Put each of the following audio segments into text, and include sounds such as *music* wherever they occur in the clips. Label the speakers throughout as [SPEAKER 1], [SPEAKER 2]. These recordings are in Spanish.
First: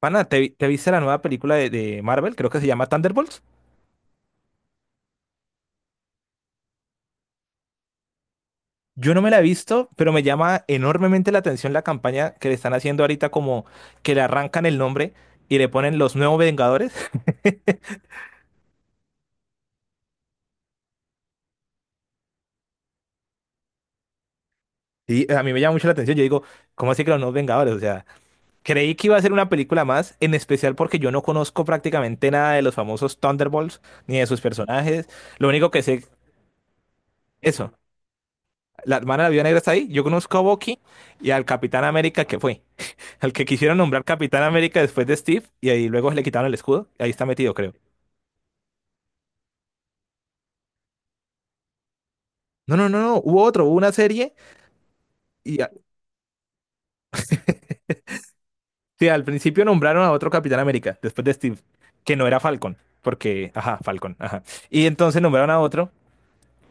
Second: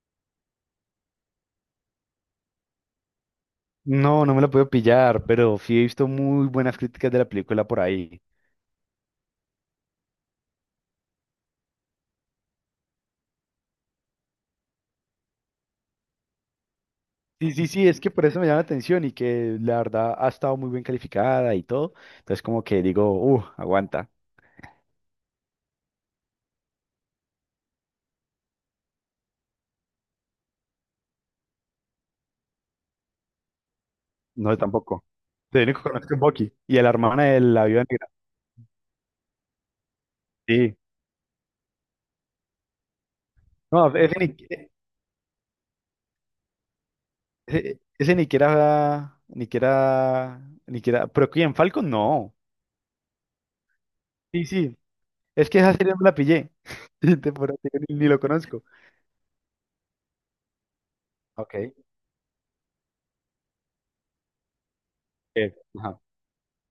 [SPEAKER 1] Pana, ¿te viste la nueva película de Marvel? Creo que se llama Thunderbolts.
[SPEAKER 2] No, no me la puedo pillar, pero sí he visto muy buenas críticas de la película por ahí.
[SPEAKER 1] Yo no me la he visto, pero me llama enormemente la atención la campaña que le están haciendo ahorita, como que le arrancan el nombre y le ponen los nuevos Vengadores.
[SPEAKER 2] Sí, sí,
[SPEAKER 1] *laughs*
[SPEAKER 2] sí, es que por eso me llama la atención y que la verdad ha estado muy bien calificada y todo. Entonces como que digo, aguanta.
[SPEAKER 1] Y a mí me llama mucho la atención. Yo digo, ¿cómo así que los nuevos Vengadores? O sea, creí que iba a ser una película más, en especial porque yo no conozco prácticamente nada de los famosos Thunderbolts ni de sus
[SPEAKER 2] No, yo tampoco.
[SPEAKER 1] personajes. Lo
[SPEAKER 2] Te
[SPEAKER 1] único que
[SPEAKER 2] único que
[SPEAKER 1] sé,
[SPEAKER 2] conozco es Bucky y a la hermana de la
[SPEAKER 1] eso,
[SPEAKER 2] viuda negra.
[SPEAKER 1] la hermana de la Viuda Negra está ahí. Yo conozco a
[SPEAKER 2] Sí.
[SPEAKER 1] Bucky y al Capitán América que fue. Al que quisieron
[SPEAKER 2] No,
[SPEAKER 1] nombrar
[SPEAKER 2] ese ni,
[SPEAKER 1] Capitán América después de Steve y ahí luego le quitaron el escudo. Y Ahí está metido, creo.
[SPEAKER 2] ese ni que era, ni que era, ni que era, pero ¿quién? ¿Falcon? No.
[SPEAKER 1] No, no, no, no. Hubo otro, hubo una serie
[SPEAKER 2] Sí, sí. Es que
[SPEAKER 1] y
[SPEAKER 2] esa serie no me la pillé. *laughs* Te juro que ni lo conozco.
[SPEAKER 1] sí, al principio nombraron a otro Capitán América después de
[SPEAKER 2] Ok.
[SPEAKER 1] Steve, que no era Falcon, porque, ajá, Falcon, ajá. Y entonces nombraron a otro
[SPEAKER 2] Ajá.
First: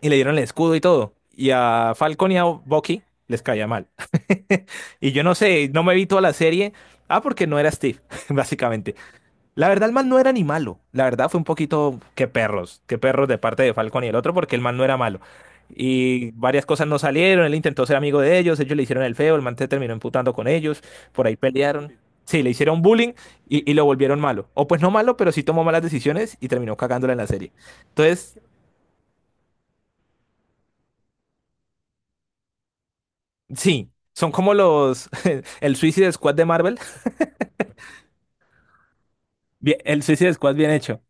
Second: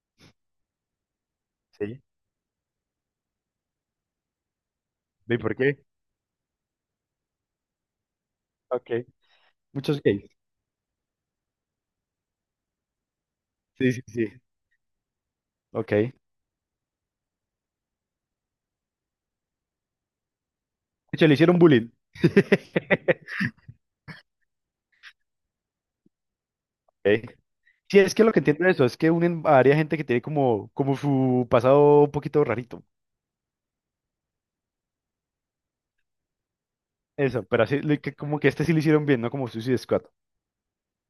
[SPEAKER 1] y le dieron el escudo y todo. Y a
[SPEAKER 2] Sí.
[SPEAKER 1] Falcon y a Bucky les caía mal. *laughs* Y yo no
[SPEAKER 2] ¿Y por
[SPEAKER 1] sé,
[SPEAKER 2] qué?
[SPEAKER 1] no me vi toda la serie. Ah, porque no era Steve, *laughs*
[SPEAKER 2] Ok.
[SPEAKER 1] básicamente. La verdad, el
[SPEAKER 2] Muchos
[SPEAKER 1] man no
[SPEAKER 2] gays.
[SPEAKER 1] era ni malo. La verdad fue un poquito que perros de parte de
[SPEAKER 2] Sí, sí,
[SPEAKER 1] Falcon y el
[SPEAKER 2] sí.
[SPEAKER 1] otro, porque el man no era malo.
[SPEAKER 2] Ok. De
[SPEAKER 1] Y varias cosas no salieron, él intentó ser amigo de ellos, ellos le hicieron el feo, el man se terminó emputando con ellos, por
[SPEAKER 2] hecho, le
[SPEAKER 1] ahí
[SPEAKER 2] hicieron bullying.
[SPEAKER 1] pelearon. Sí, le hicieron bullying
[SPEAKER 2] *laughs*
[SPEAKER 1] y lo volvieron malo. O pues no malo, pero sí tomó malas decisiones y terminó cagándola en la
[SPEAKER 2] Ok.
[SPEAKER 1] serie.
[SPEAKER 2] Sí, es que lo
[SPEAKER 1] Entonces,
[SPEAKER 2] que entiendo de eso es que unen a varias gente que tiene como su pasado un poquito rarito.
[SPEAKER 1] sí, son como los... *laughs* el Suicide Squad de Marvel.
[SPEAKER 2] Eso, pero así, que como que este sí lo hicieron bien, ¿no? Como
[SPEAKER 1] Bien,
[SPEAKER 2] Suicide
[SPEAKER 1] el
[SPEAKER 2] Squad.
[SPEAKER 1] Suicide Squad bien hecho.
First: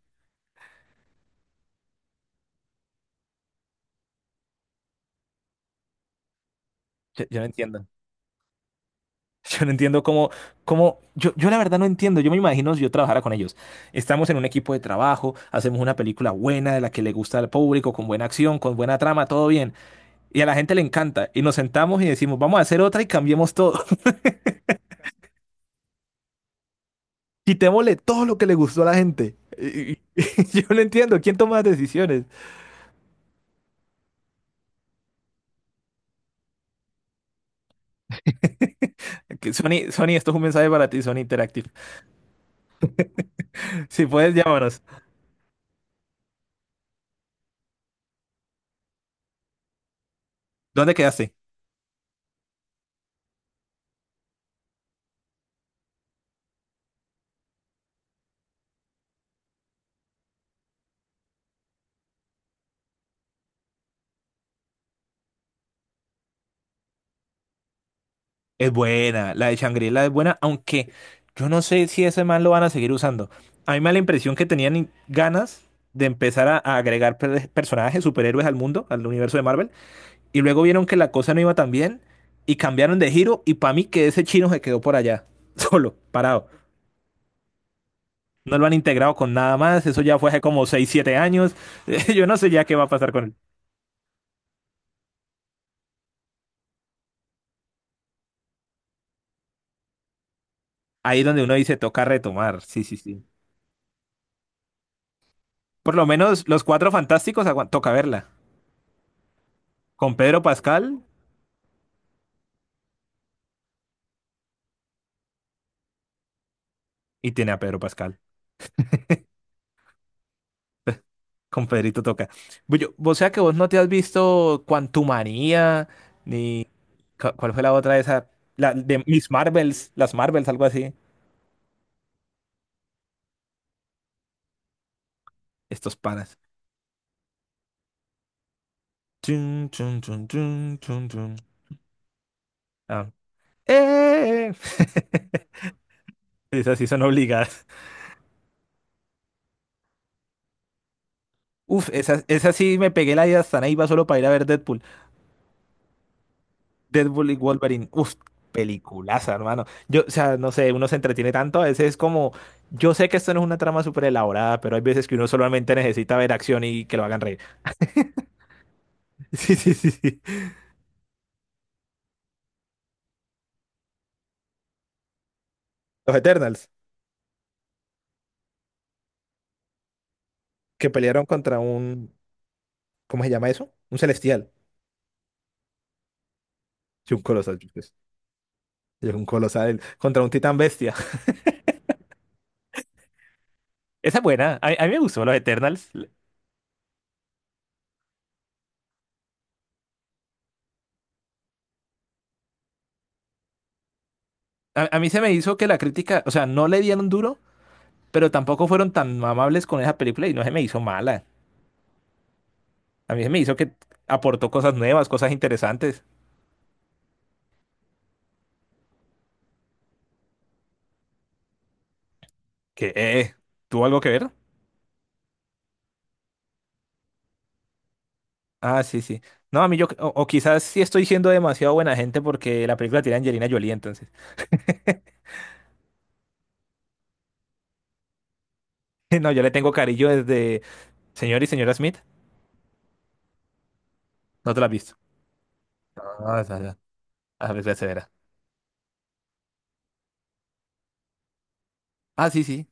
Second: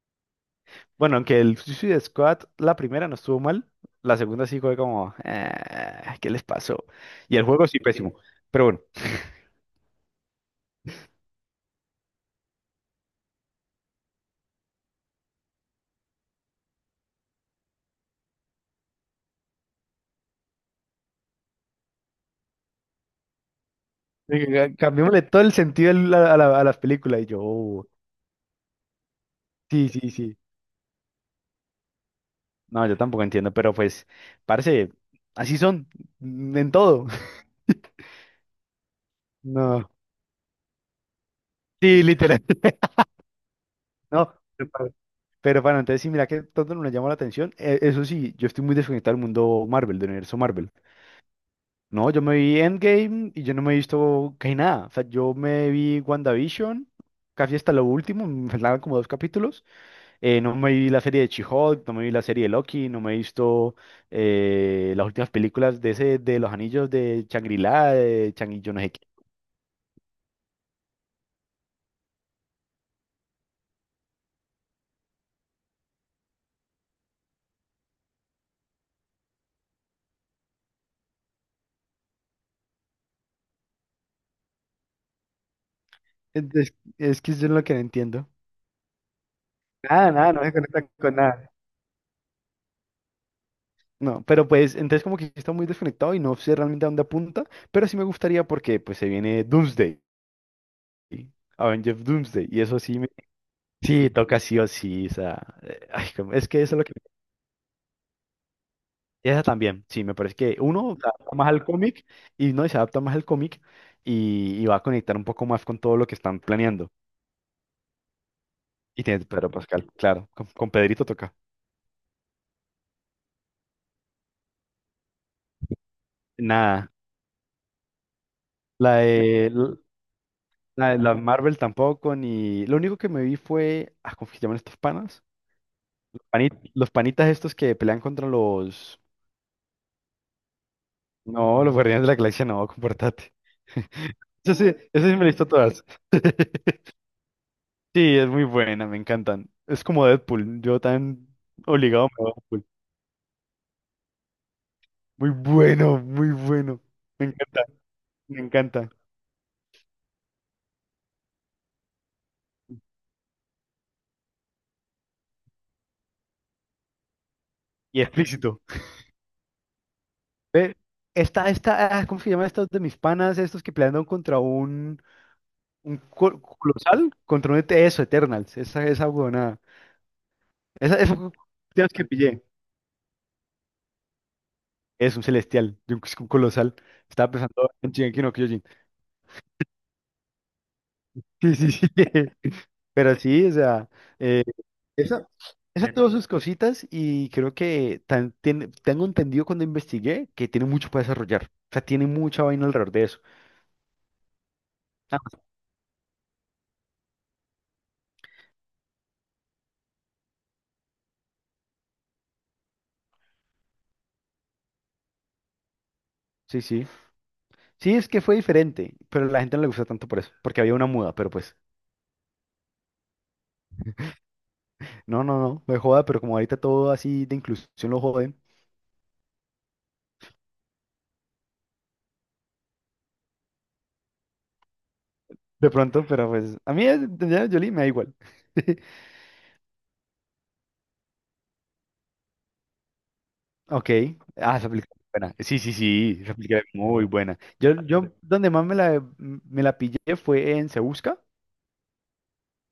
[SPEAKER 2] Bueno, aunque el Suicide Squad, la primera no estuvo mal, la segunda sí fue como, "Ah, ¿qué les pasó?
[SPEAKER 1] Yo,
[SPEAKER 2] Y
[SPEAKER 1] yo
[SPEAKER 2] el
[SPEAKER 1] no
[SPEAKER 2] juego sí
[SPEAKER 1] entiendo.
[SPEAKER 2] pésimo. Pero bueno,
[SPEAKER 1] *laughs* Yo no entiendo yo la verdad no entiendo, yo me imagino si yo trabajara con ellos. Estamos en un equipo de trabajo, hacemos una película buena, de la que le gusta al público, con buena acción, con buena trama, todo bien. Y a la gente le encanta. Y nos sentamos y decimos, vamos a hacer otra y cambiemos todo.
[SPEAKER 2] *laughs* cambiémosle todo el sentido a a las películas. Y yo,
[SPEAKER 1] *laughs*
[SPEAKER 2] "Oh,
[SPEAKER 1] Quitémosle todo lo que le gustó a la gente.
[SPEAKER 2] sí, sí, sí.
[SPEAKER 1] *laughs* Yo no entiendo, ¿quién toma las decisiones?
[SPEAKER 2] No, yo tampoco entiendo, pero pues, parce, así son en todo. *laughs*
[SPEAKER 1] Que
[SPEAKER 2] No.
[SPEAKER 1] Sony, Sony, esto es un mensaje para ti, Sony Interactive.
[SPEAKER 2] Sí, literal. *laughs*
[SPEAKER 1] Si puedes,
[SPEAKER 2] No, pero
[SPEAKER 1] llámanos.
[SPEAKER 2] pa- pero bueno, entonces sí, mira que tanto nos llamó la atención. Eso sí, yo estoy muy desconectado del mundo Marvel, del universo Marvel.
[SPEAKER 1] ¿Dónde quedaste?
[SPEAKER 2] No, yo me vi Endgame y yo no me he visto casi nada. O sea, yo me vi WandaVision, casi hasta lo último, *laughs* me faltaban como dos capítulos. No me vi la serie de She-Hulk, no me vi la serie de Loki, no me he visto las últimas películas de ese, de los anillos de Shangri-La, de Changi,
[SPEAKER 1] Es
[SPEAKER 2] yo no sé qué.
[SPEAKER 1] buena, la de Shangri-La es buena, aunque yo no sé si ese man lo van a seguir usando. A mí me da la impresión que tenían ganas de empezar a agregar personajes, superhéroes al mundo, al universo de Marvel, y luego vieron que la cosa no iba tan bien y cambiaron de giro y para mí que ese chino se quedó por allá, *laughs* solo, parado.
[SPEAKER 2] Entonces, es que yo es lo que no entiendo.
[SPEAKER 1] No lo han integrado con nada más, eso
[SPEAKER 2] Nada,
[SPEAKER 1] ya fue
[SPEAKER 2] nada,
[SPEAKER 1] hace
[SPEAKER 2] no se
[SPEAKER 1] como
[SPEAKER 2] conecta
[SPEAKER 1] 6,
[SPEAKER 2] con
[SPEAKER 1] 7
[SPEAKER 2] nada.
[SPEAKER 1] años, *laughs* yo no sé ya qué va a pasar con él.
[SPEAKER 2] No, pero pues, entonces como que está muy desconectado y no sé realmente a dónde apunta, pero sí me gustaría porque pues se viene Doomsday,
[SPEAKER 1] Ahí es
[SPEAKER 2] ¿sí?
[SPEAKER 1] donde uno dice, toca
[SPEAKER 2] Avengers Doomsday, y
[SPEAKER 1] retomar,
[SPEAKER 2] eso
[SPEAKER 1] sí, sí,
[SPEAKER 2] sí, me...
[SPEAKER 1] sí.
[SPEAKER 2] sí, toca sí o sí, o sea,
[SPEAKER 1] Por lo
[SPEAKER 2] ay,
[SPEAKER 1] menos
[SPEAKER 2] es que
[SPEAKER 1] los
[SPEAKER 2] eso es lo
[SPEAKER 1] Cuatro
[SPEAKER 2] que...
[SPEAKER 1] Fantásticos toca verla.
[SPEAKER 2] Esa también, sí, me
[SPEAKER 1] Con
[SPEAKER 2] parece
[SPEAKER 1] Pedro
[SPEAKER 2] que uno
[SPEAKER 1] Pascal.
[SPEAKER 2] se adapta más al cómic y no y se adapta más al cómic y va a conectar un poco más con todo lo que están planeando.
[SPEAKER 1] Y tiene a Pedro Pascal.
[SPEAKER 2] Y tiene Pedro Pascal, claro, con Pedrito toca.
[SPEAKER 1] Con Pedrito toca. Bullo, o sea que vos no te has visto Quantumania.
[SPEAKER 2] Nada,
[SPEAKER 1] ¿Cuál fue la otra de esa? La
[SPEAKER 2] la
[SPEAKER 1] de Miss
[SPEAKER 2] de, l-
[SPEAKER 1] Marvels, las Marvels, algo
[SPEAKER 2] la
[SPEAKER 1] así.
[SPEAKER 2] de la Marvel tampoco, ni... Lo único que me vi fue, ah, ¿cómo que se llaman estos panas?
[SPEAKER 1] Estos panas.
[SPEAKER 2] Los panitas estos que pelean contra los...
[SPEAKER 1] Chun, chun, chun, chun, chun, chun.
[SPEAKER 2] No, los Guardianes de la Galaxia, no,
[SPEAKER 1] Ah.
[SPEAKER 2] comportate. *laughs*
[SPEAKER 1] ¡Eh!
[SPEAKER 2] Eso sí, eso sí me listo
[SPEAKER 1] *laughs*
[SPEAKER 2] todas. *laughs*
[SPEAKER 1] Esas sí son obligadas.
[SPEAKER 2] Sí, es muy buena, me encantan. Es como Deadpool, yo tan
[SPEAKER 1] Uf,
[SPEAKER 2] obligado me
[SPEAKER 1] esas,
[SPEAKER 2] voy a
[SPEAKER 1] esas
[SPEAKER 2] Deadpool.
[SPEAKER 1] sí me pegué la idea hasta ahí iba solo para ir a ver Deadpool.
[SPEAKER 2] Muy bueno, muy bueno. Me
[SPEAKER 1] Deadpool y
[SPEAKER 2] encanta,
[SPEAKER 1] Wolverine. Uf,
[SPEAKER 2] me encanta.
[SPEAKER 1] peliculaza, hermano. Yo, o sea, no sé, uno se entretiene tanto. A veces es como, yo sé que esto no es una trama súper elaborada, pero hay veces que uno solamente necesita ver acción y que lo hagan reír.
[SPEAKER 2] Y explícito.
[SPEAKER 1] *laughs* Sí, sí, sí, sí.
[SPEAKER 2] Ve, esta, ah, ¿cómo se llama estos de mis panas? Estos que pelearon contra un,
[SPEAKER 1] Los Eternals,
[SPEAKER 2] colosal, contra un ET, eso, Eternals. Esa huevonada.
[SPEAKER 1] que
[SPEAKER 2] Esa
[SPEAKER 1] pelearon
[SPEAKER 2] fue
[SPEAKER 1] contra
[SPEAKER 2] de que pillé.
[SPEAKER 1] ¿cómo se llama eso? Un celestial.
[SPEAKER 2] Es un celestial, de un, es un colosal.
[SPEAKER 1] Sí, un
[SPEAKER 2] Estaba
[SPEAKER 1] colosal,
[SPEAKER 2] pensando en
[SPEAKER 1] pues.
[SPEAKER 2] Shingeki no Kyojin. *laughs*
[SPEAKER 1] Sí, un colosal contra un titán bestia. *laughs*
[SPEAKER 2] Sí, sí, sí. *laughs* Pero sí, o sea,
[SPEAKER 1] Esa es buena. A mí me gustó
[SPEAKER 2] Esa,
[SPEAKER 1] los
[SPEAKER 2] esa
[SPEAKER 1] Eternals.
[SPEAKER 2] Dime. Tuvo sus cositas y creo que tengo entendido cuando investigué que tiene mucho para desarrollar. O sea, tiene mucha vaina alrededor de eso.
[SPEAKER 1] A mí se me
[SPEAKER 2] Ah,
[SPEAKER 1] hizo que la crítica, o sea, no le dieron duro, pero tampoco fueron tan amables con esa película y no se me hizo mala. A mí se me hizo que aportó cosas nuevas, cosas interesantes.
[SPEAKER 2] sí, sí. Sí, es que fue diferente, pero a la gente no le gusta tanto por eso, porque había una muda, pero pues,
[SPEAKER 1] Que, ¿tuvo algo que ver?
[SPEAKER 2] no, no, no, me joda, pero como ahorita todo así de inclusión lo joden,
[SPEAKER 1] Ah, sí, sí. No, a mí yo, o quizás sí estoy siendo demasiado buena gente porque la película tiene a Angelina Jolie, entonces.
[SPEAKER 2] de pronto, pero pues, de Jolie me da igual. *laughs*
[SPEAKER 1] *laughs* No, yo le tengo cariño desde Señor y Señora Smith.
[SPEAKER 2] Ok,
[SPEAKER 1] ¿No
[SPEAKER 2] ah,
[SPEAKER 1] te la
[SPEAKER 2] esa
[SPEAKER 1] has visto?
[SPEAKER 2] película es buena. Sí, sí, sí, esa
[SPEAKER 1] Ah, esa
[SPEAKER 2] película es
[SPEAKER 1] esa
[SPEAKER 2] muy buena.
[SPEAKER 1] A
[SPEAKER 2] Yo,
[SPEAKER 1] ver, se verá.
[SPEAKER 2] yo donde más me la pillé fue en Se Busca,
[SPEAKER 1] Ah, sí, sí.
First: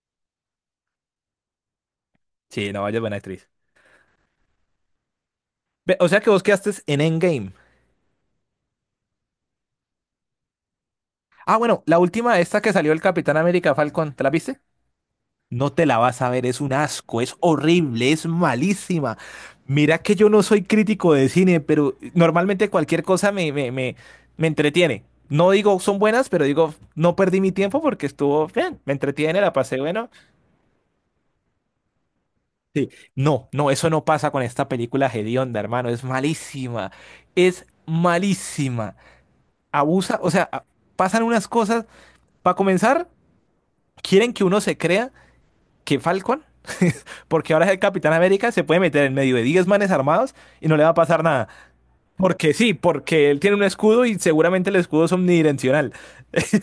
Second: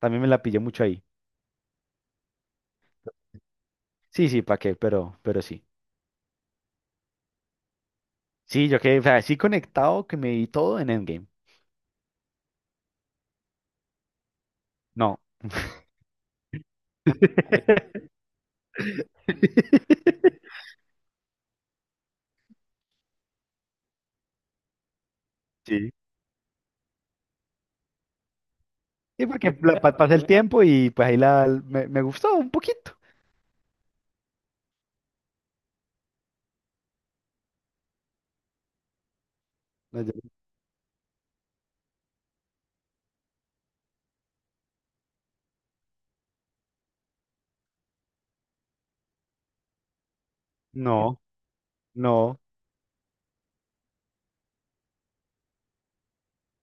[SPEAKER 2] también me la pillé mucho ahí.
[SPEAKER 1] Sí, no, vaya buena actriz.
[SPEAKER 2] Sí, sí, ¿para qué? Pero sí.
[SPEAKER 1] Ve, o sea que vos quedaste en Endgame.
[SPEAKER 2] Sí, yo quedé, o sea, sí conectado que me di todo en Endgame.
[SPEAKER 1] Ah, bueno, la última, esta que salió el Capitán América Falcon, ¿te la viste?
[SPEAKER 2] No.
[SPEAKER 1] No te la vas a ver, es un asco, es horrible, es malísima.
[SPEAKER 2] *laughs*
[SPEAKER 1] Mira que yo no soy crítico de cine, pero normalmente cualquier cosa me entretiene. No digo
[SPEAKER 2] Sí.
[SPEAKER 1] son buenas, pero digo, no perdí mi tiempo porque estuvo bien, me
[SPEAKER 2] Sí,
[SPEAKER 1] entretiene, la
[SPEAKER 2] porque *laughs*
[SPEAKER 1] pasé bueno.
[SPEAKER 2] pasé el tiempo y pues ahí me gustó un
[SPEAKER 1] Sí.
[SPEAKER 2] poquito.
[SPEAKER 1] No, no, eso no pasa con esta película hedionda, hermano, es malísima, es malísima. Abusa, o sea, pasan unas cosas. Para comenzar, quieren que uno se crea. Que Falcon, *laughs* porque ahora es el Capitán América, se puede meter en medio de 10 manes armados y no le va a
[SPEAKER 2] No,
[SPEAKER 1] pasar nada.
[SPEAKER 2] no,
[SPEAKER 1] Porque sí, porque él tiene un escudo y seguramente el escudo es omnidireccional.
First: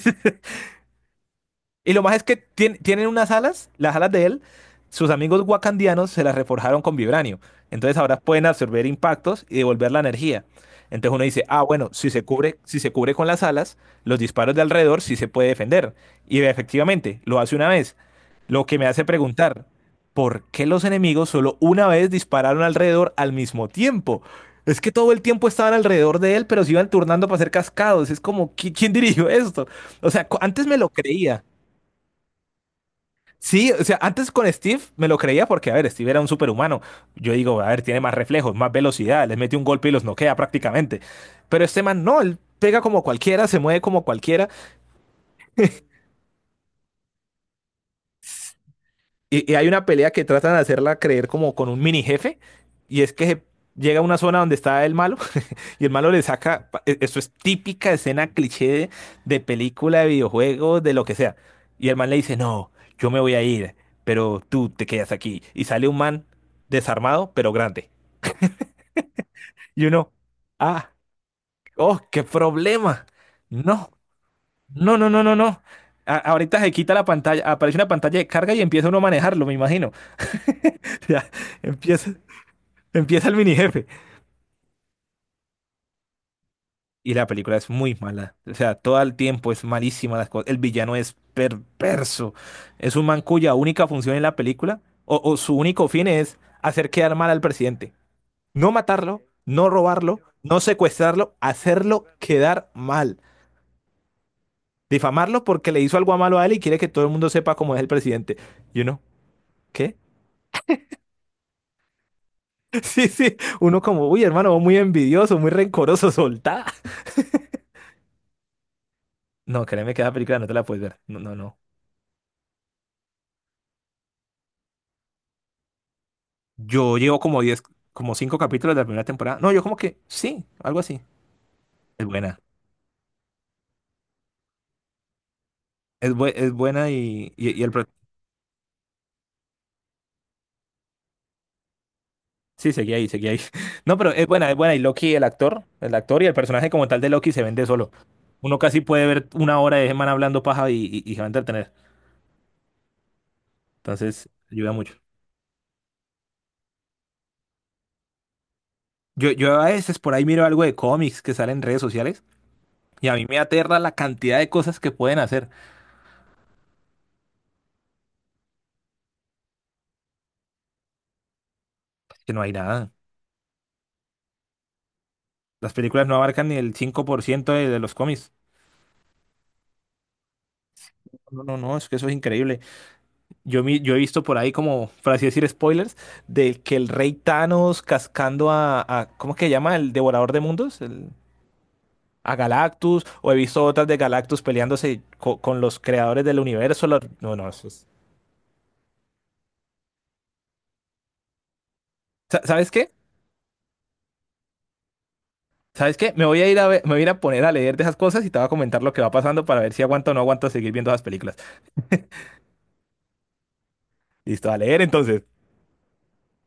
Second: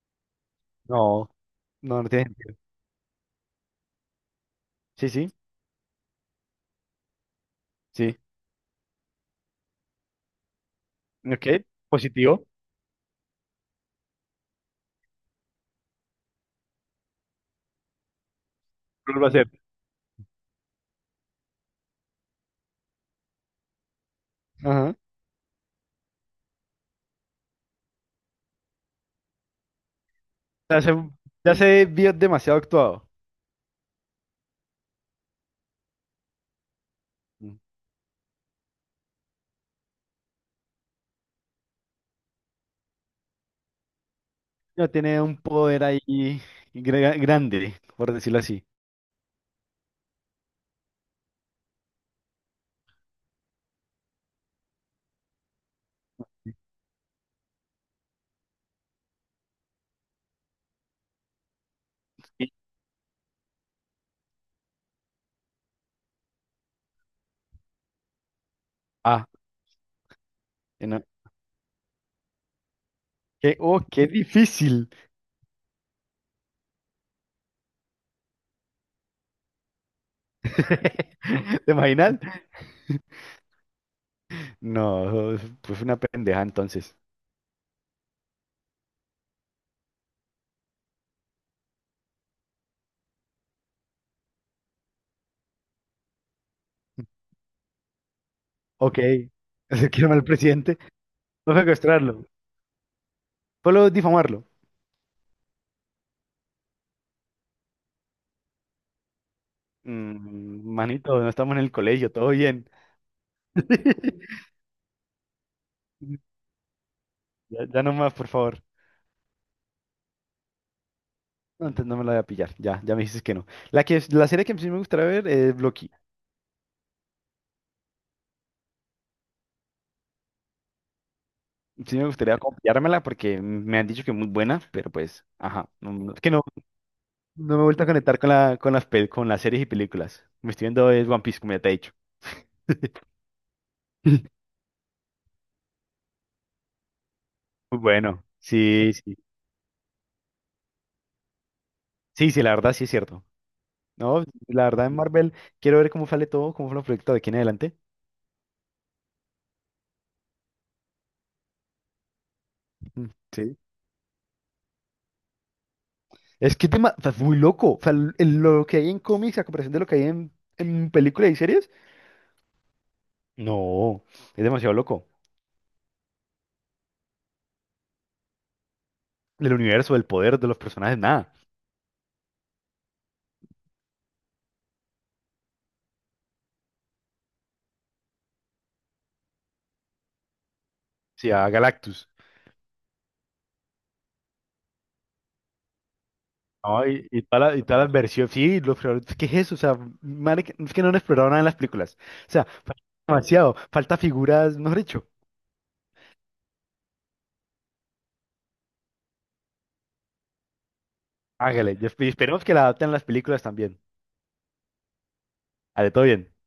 [SPEAKER 1] *laughs*
[SPEAKER 2] no,
[SPEAKER 1] Y
[SPEAKER 2] no,
[SPEAKER 1] lo
[SPEAKER 2] no
[SPEAKER 1] más es
[SPEAKER 2] tiene
[SPEAKER 1] que
[SPEAKER 2] sentido.
[SPEAKER 1] tienen unas alas, las alas de él, sus
[SPEAKER 2] Sí, sí,
[SPEAKER 1] amigos wakandianos se las reforjaron con vibranio. Entonces
[SPEAKER 2] sí.
[SPEAKER 1] ahora pueden absorber impactos y devolver la energía. Entonces uno dice,
[SPEAKER 2] Ok,
[SPEAKER 1] ah, bueno, si se
[SPEAKER 2] positivo.
[SPEAKER 1] cubre, si se cubre con las alas, los disparos de alrededor sí se puede defender. Y efectivamente, lo hace una vez. Lo que me hace
[SPEAKER 2] Lo va a hacer.
[SPEAKER 1] preguntar, ¿por qué los enemigos solo una vez dispararon alrededor al mismo tiempo? Es que
[SPEAKER 2] Ajá.
[SPEAKER 1] todo el tiempo estaban alrededor de él, pero se iban turnando para ser cascados. Es como, ¿quién dirigió esto? O sea, antes me
[SPEAKER 2] Ya
[SPEAKER 1] lo
[SPEAKER 2] se,
[SPEAKER 1] creía.
[SPEAKER 2] ya se vio demasiado actuado.
[SPEAKER 1] Sí, o sea, antes con Steve me lo creía porque, a ver, Steve era un superhumano. Yo
[SPEAKER 2] Mm.
[SPEAKER 1] digo, a ver, tiene más reflejos, más velocidad, les mete un golpe y los noquea prácticamente. Pero este man no, él pega como cualquiera, se mueve como cualquiera.
[SPEAKER 2] Ya tiene un poder ahí grande, por decirlo así.
[SPEAKER 1] Y hay una pelea que tratan de hacerla creer como con un mini jefe. Y es que llega a una zona donde está el malo *laughs* y el malo le saca, eso es típica escena cliché de película, de videojuegos, de lo que sea. Y el man le dice,
[SPEAKER 2] Sí.
[SPEAKER 1] no, yo me voy a ir, pero tú te quedas aquí. Y sale un man desarmado, pero grande.
[SPEAKER 2] Ah,
[SPEAKER 1] Y uno,
[SPEAKER 2] que
[SPEAKER 1] ah,
[SPEAKER 2] no-
[SPEAKER 1] oh, qué problema.
[SPEAKER 2] que- oh,
[SPEAKER 1] No,
[SPEAKER 2] qué difícil.
[SPEAKER 1] no, no, no, no, no. Ahorita se quita la pantalla, aparece una pantalla de carga y empieza uno a manejarlo, me imagino. *laughs* O sea,
[SPEAKER 2] *laughs* ¿Te
[SPEAKER 1] empieza,
[SPEAKER 2] imaginas?
[SPEAKER 1] empieza el mini jefe.
[SPEAKER 2] No, fue una pendeja entonces.
[SPEAKER 1] Y la película es muy mala. O sea, todo el tiempo es malísima las cosas. El villano es perverso. Es un man cuya única función en la película, o su único fin es hacer quedar mal al presidente. No
[SPEAKER 2] Ok,
[SPEAKER 1] matarlo, no
[SPEAKER 2] *laughs* quiero
[SPEAKER 1] robarlo,
[SPEAKER 2] al
[SPEAKER 1] no
[SPEAKER 2] presidente,
[SPEAKER 1] secuestrarlo,
[SPEAKER 2] no
[SPEAKER 1] hacerlo
[SPEAKER 2] secuestrarlo,
[SPEAKER 1] quedar mal.
[SPEAKER 2] solo difamarlo.
[SPEAKER 1] Difamarlo porque le hizo algo malo a él y quiere que todo el mundo sepa cómo es el presidente. Y uno, ¿qué?
[SPEAKER 2] Mm, manito, no estamos en el colegio, todo bien.
[SPEAKER 1] *laughs* Sí, sí. Uno como, uy,
[SPEAKER 2] *laughs*
[SPEAKER 1] hermano, vos muy envidioso, muy rencoroso, soltá.
[SPEAKER 2] Ya, ya no más, por favor.
[SPEAKER 1] No, créeme que esa película no te la puedes ver. No, no, no.
[SPEAKER 2] No, antes no me la voy a pillar, ya, ya me dices que no. La serie que sí me gustaría ver es Loki.
[SPEAKER 1] Yo llevo como 10, como 5 capítulos de la primera temporada. No, yo como que, sí, algo así.
[SPEAKER 2] Sí me
[SPEAKER 1] Es
[SPEAKER 2] gustaría
[SPEAKER 1] buena.
[SPEAKER 2] copiármela porque me han dicho que es muy buena, pero pues, ajá,
[SPEAKER 1] Es,
[SPEAKER 2] es que no,
[SPEAKER 1] es buena y,
[SPEAKER 2] no
[SPEAKER 1] y,
[SPEAKER 2] me
[SPEAKER 1] y
[SPEAKER 2] he
[SPEAKER 1] el...
[SPEAKER 2] vuelto a conectar con con con las series y películas. Me estoy viendo es One Piece, como ya te he dicho.
[SPEAKER 1] Sí, seguí ahí, seguí ahí. *laughs* No, pero es buena, es buena. Y Loki, el actor y el personaje como tal de Loki se vende solo.
[SPEAKER 2] Bueno,
[SPEAKER 1] Uno casi
[SPEAKER 2] sí,
[SPEAKER 1] puede
[SPEAKER 2] sí.
[SPEAKER 1] ver una hora de ese man hablando paja y se va a entretener.
[SPEAKER 2] Sí, sí, la verdad sí es cierto. No,
[SPEAKER 1] Entonces,
[SPEAKER 2] la
[SPEAKER 1] ayuda
[SPEAKER 2] verdad
[SPEAKER 1] mucho.
[SPEAKER 2] en Marvel quiero ver cómo sale todo, cómo fue el proyecto de aquí en adelante.
[SPEAKER 1] Yo a veces por ahí miro algo de cómics que salen en redes sociales y
[SPEAKER 2] Mm,
[SPEAKER 1] a mí me
[SPEAKER 2] sí.
[SPEAKER 1] aterra la cantidad de cosas que pueden hacer,
[SPEAKER 2] Es que tema, o sea, es muy loco. O sea, lo que hay en cómics a comparación de lo que hay en películas y series.
[SPEAKER 1] que no hay nada.
[SPEAKER 2] No, es demasiado loco.
[SPEAKER 1] Las películas no abarcan ni el 5% de los cómics.
[SPEAKER 2] El universo, el poder de los personajes, nada.
[SPEAKER 1] No, no, no, es que eso es increíble. Yo he visto por ahí como, por así decir, spoilers, de que el rey Thanos cascando ¿cómo que se llama? El devorador de mundos,
[SPEAKER 2] Sí, a Galactus.
[SPEAKER 1] a Galactus, o he visto otras de Galactus peleándose con los creadores del
[SPEAKER 2] No,
[SPEAKER 1] universo.
[SPEAKER 2] y
[SPEAKER 1] No,
[SPEAKER 2] toda
[SPEAKER 1] no,
[SPEAKER 2] la
[SPEAKER 1] eso
[SPEAKER 2] toda
[SPEAKER 1] es-
[SPEAKER 2] la versión, sí, los, ¿qué es eso? O sea, es que no han explorado nada en las películas. O sea,
[SPEAKER 1] ¿Sabes
[SPEAKER 2] falta
[SPEAKER 1] qué?
[SPEAKER 2] demasiado, falta figuras, mejor dicho.
[SPEAKER 1] ¿Sabes qué? Me voy a ir a poner a leer de esas cosas y te voy a comentar lo que va pasando para ver si aguanto o no aguanto seguir viendo esas películas.
[SPEAKER 2] Hágale, y y esperemos que la adapten a las películas también.
[SPEAKER 1] Listo, a leer entonces.
[SPEAKER 2] Ale, todo bien.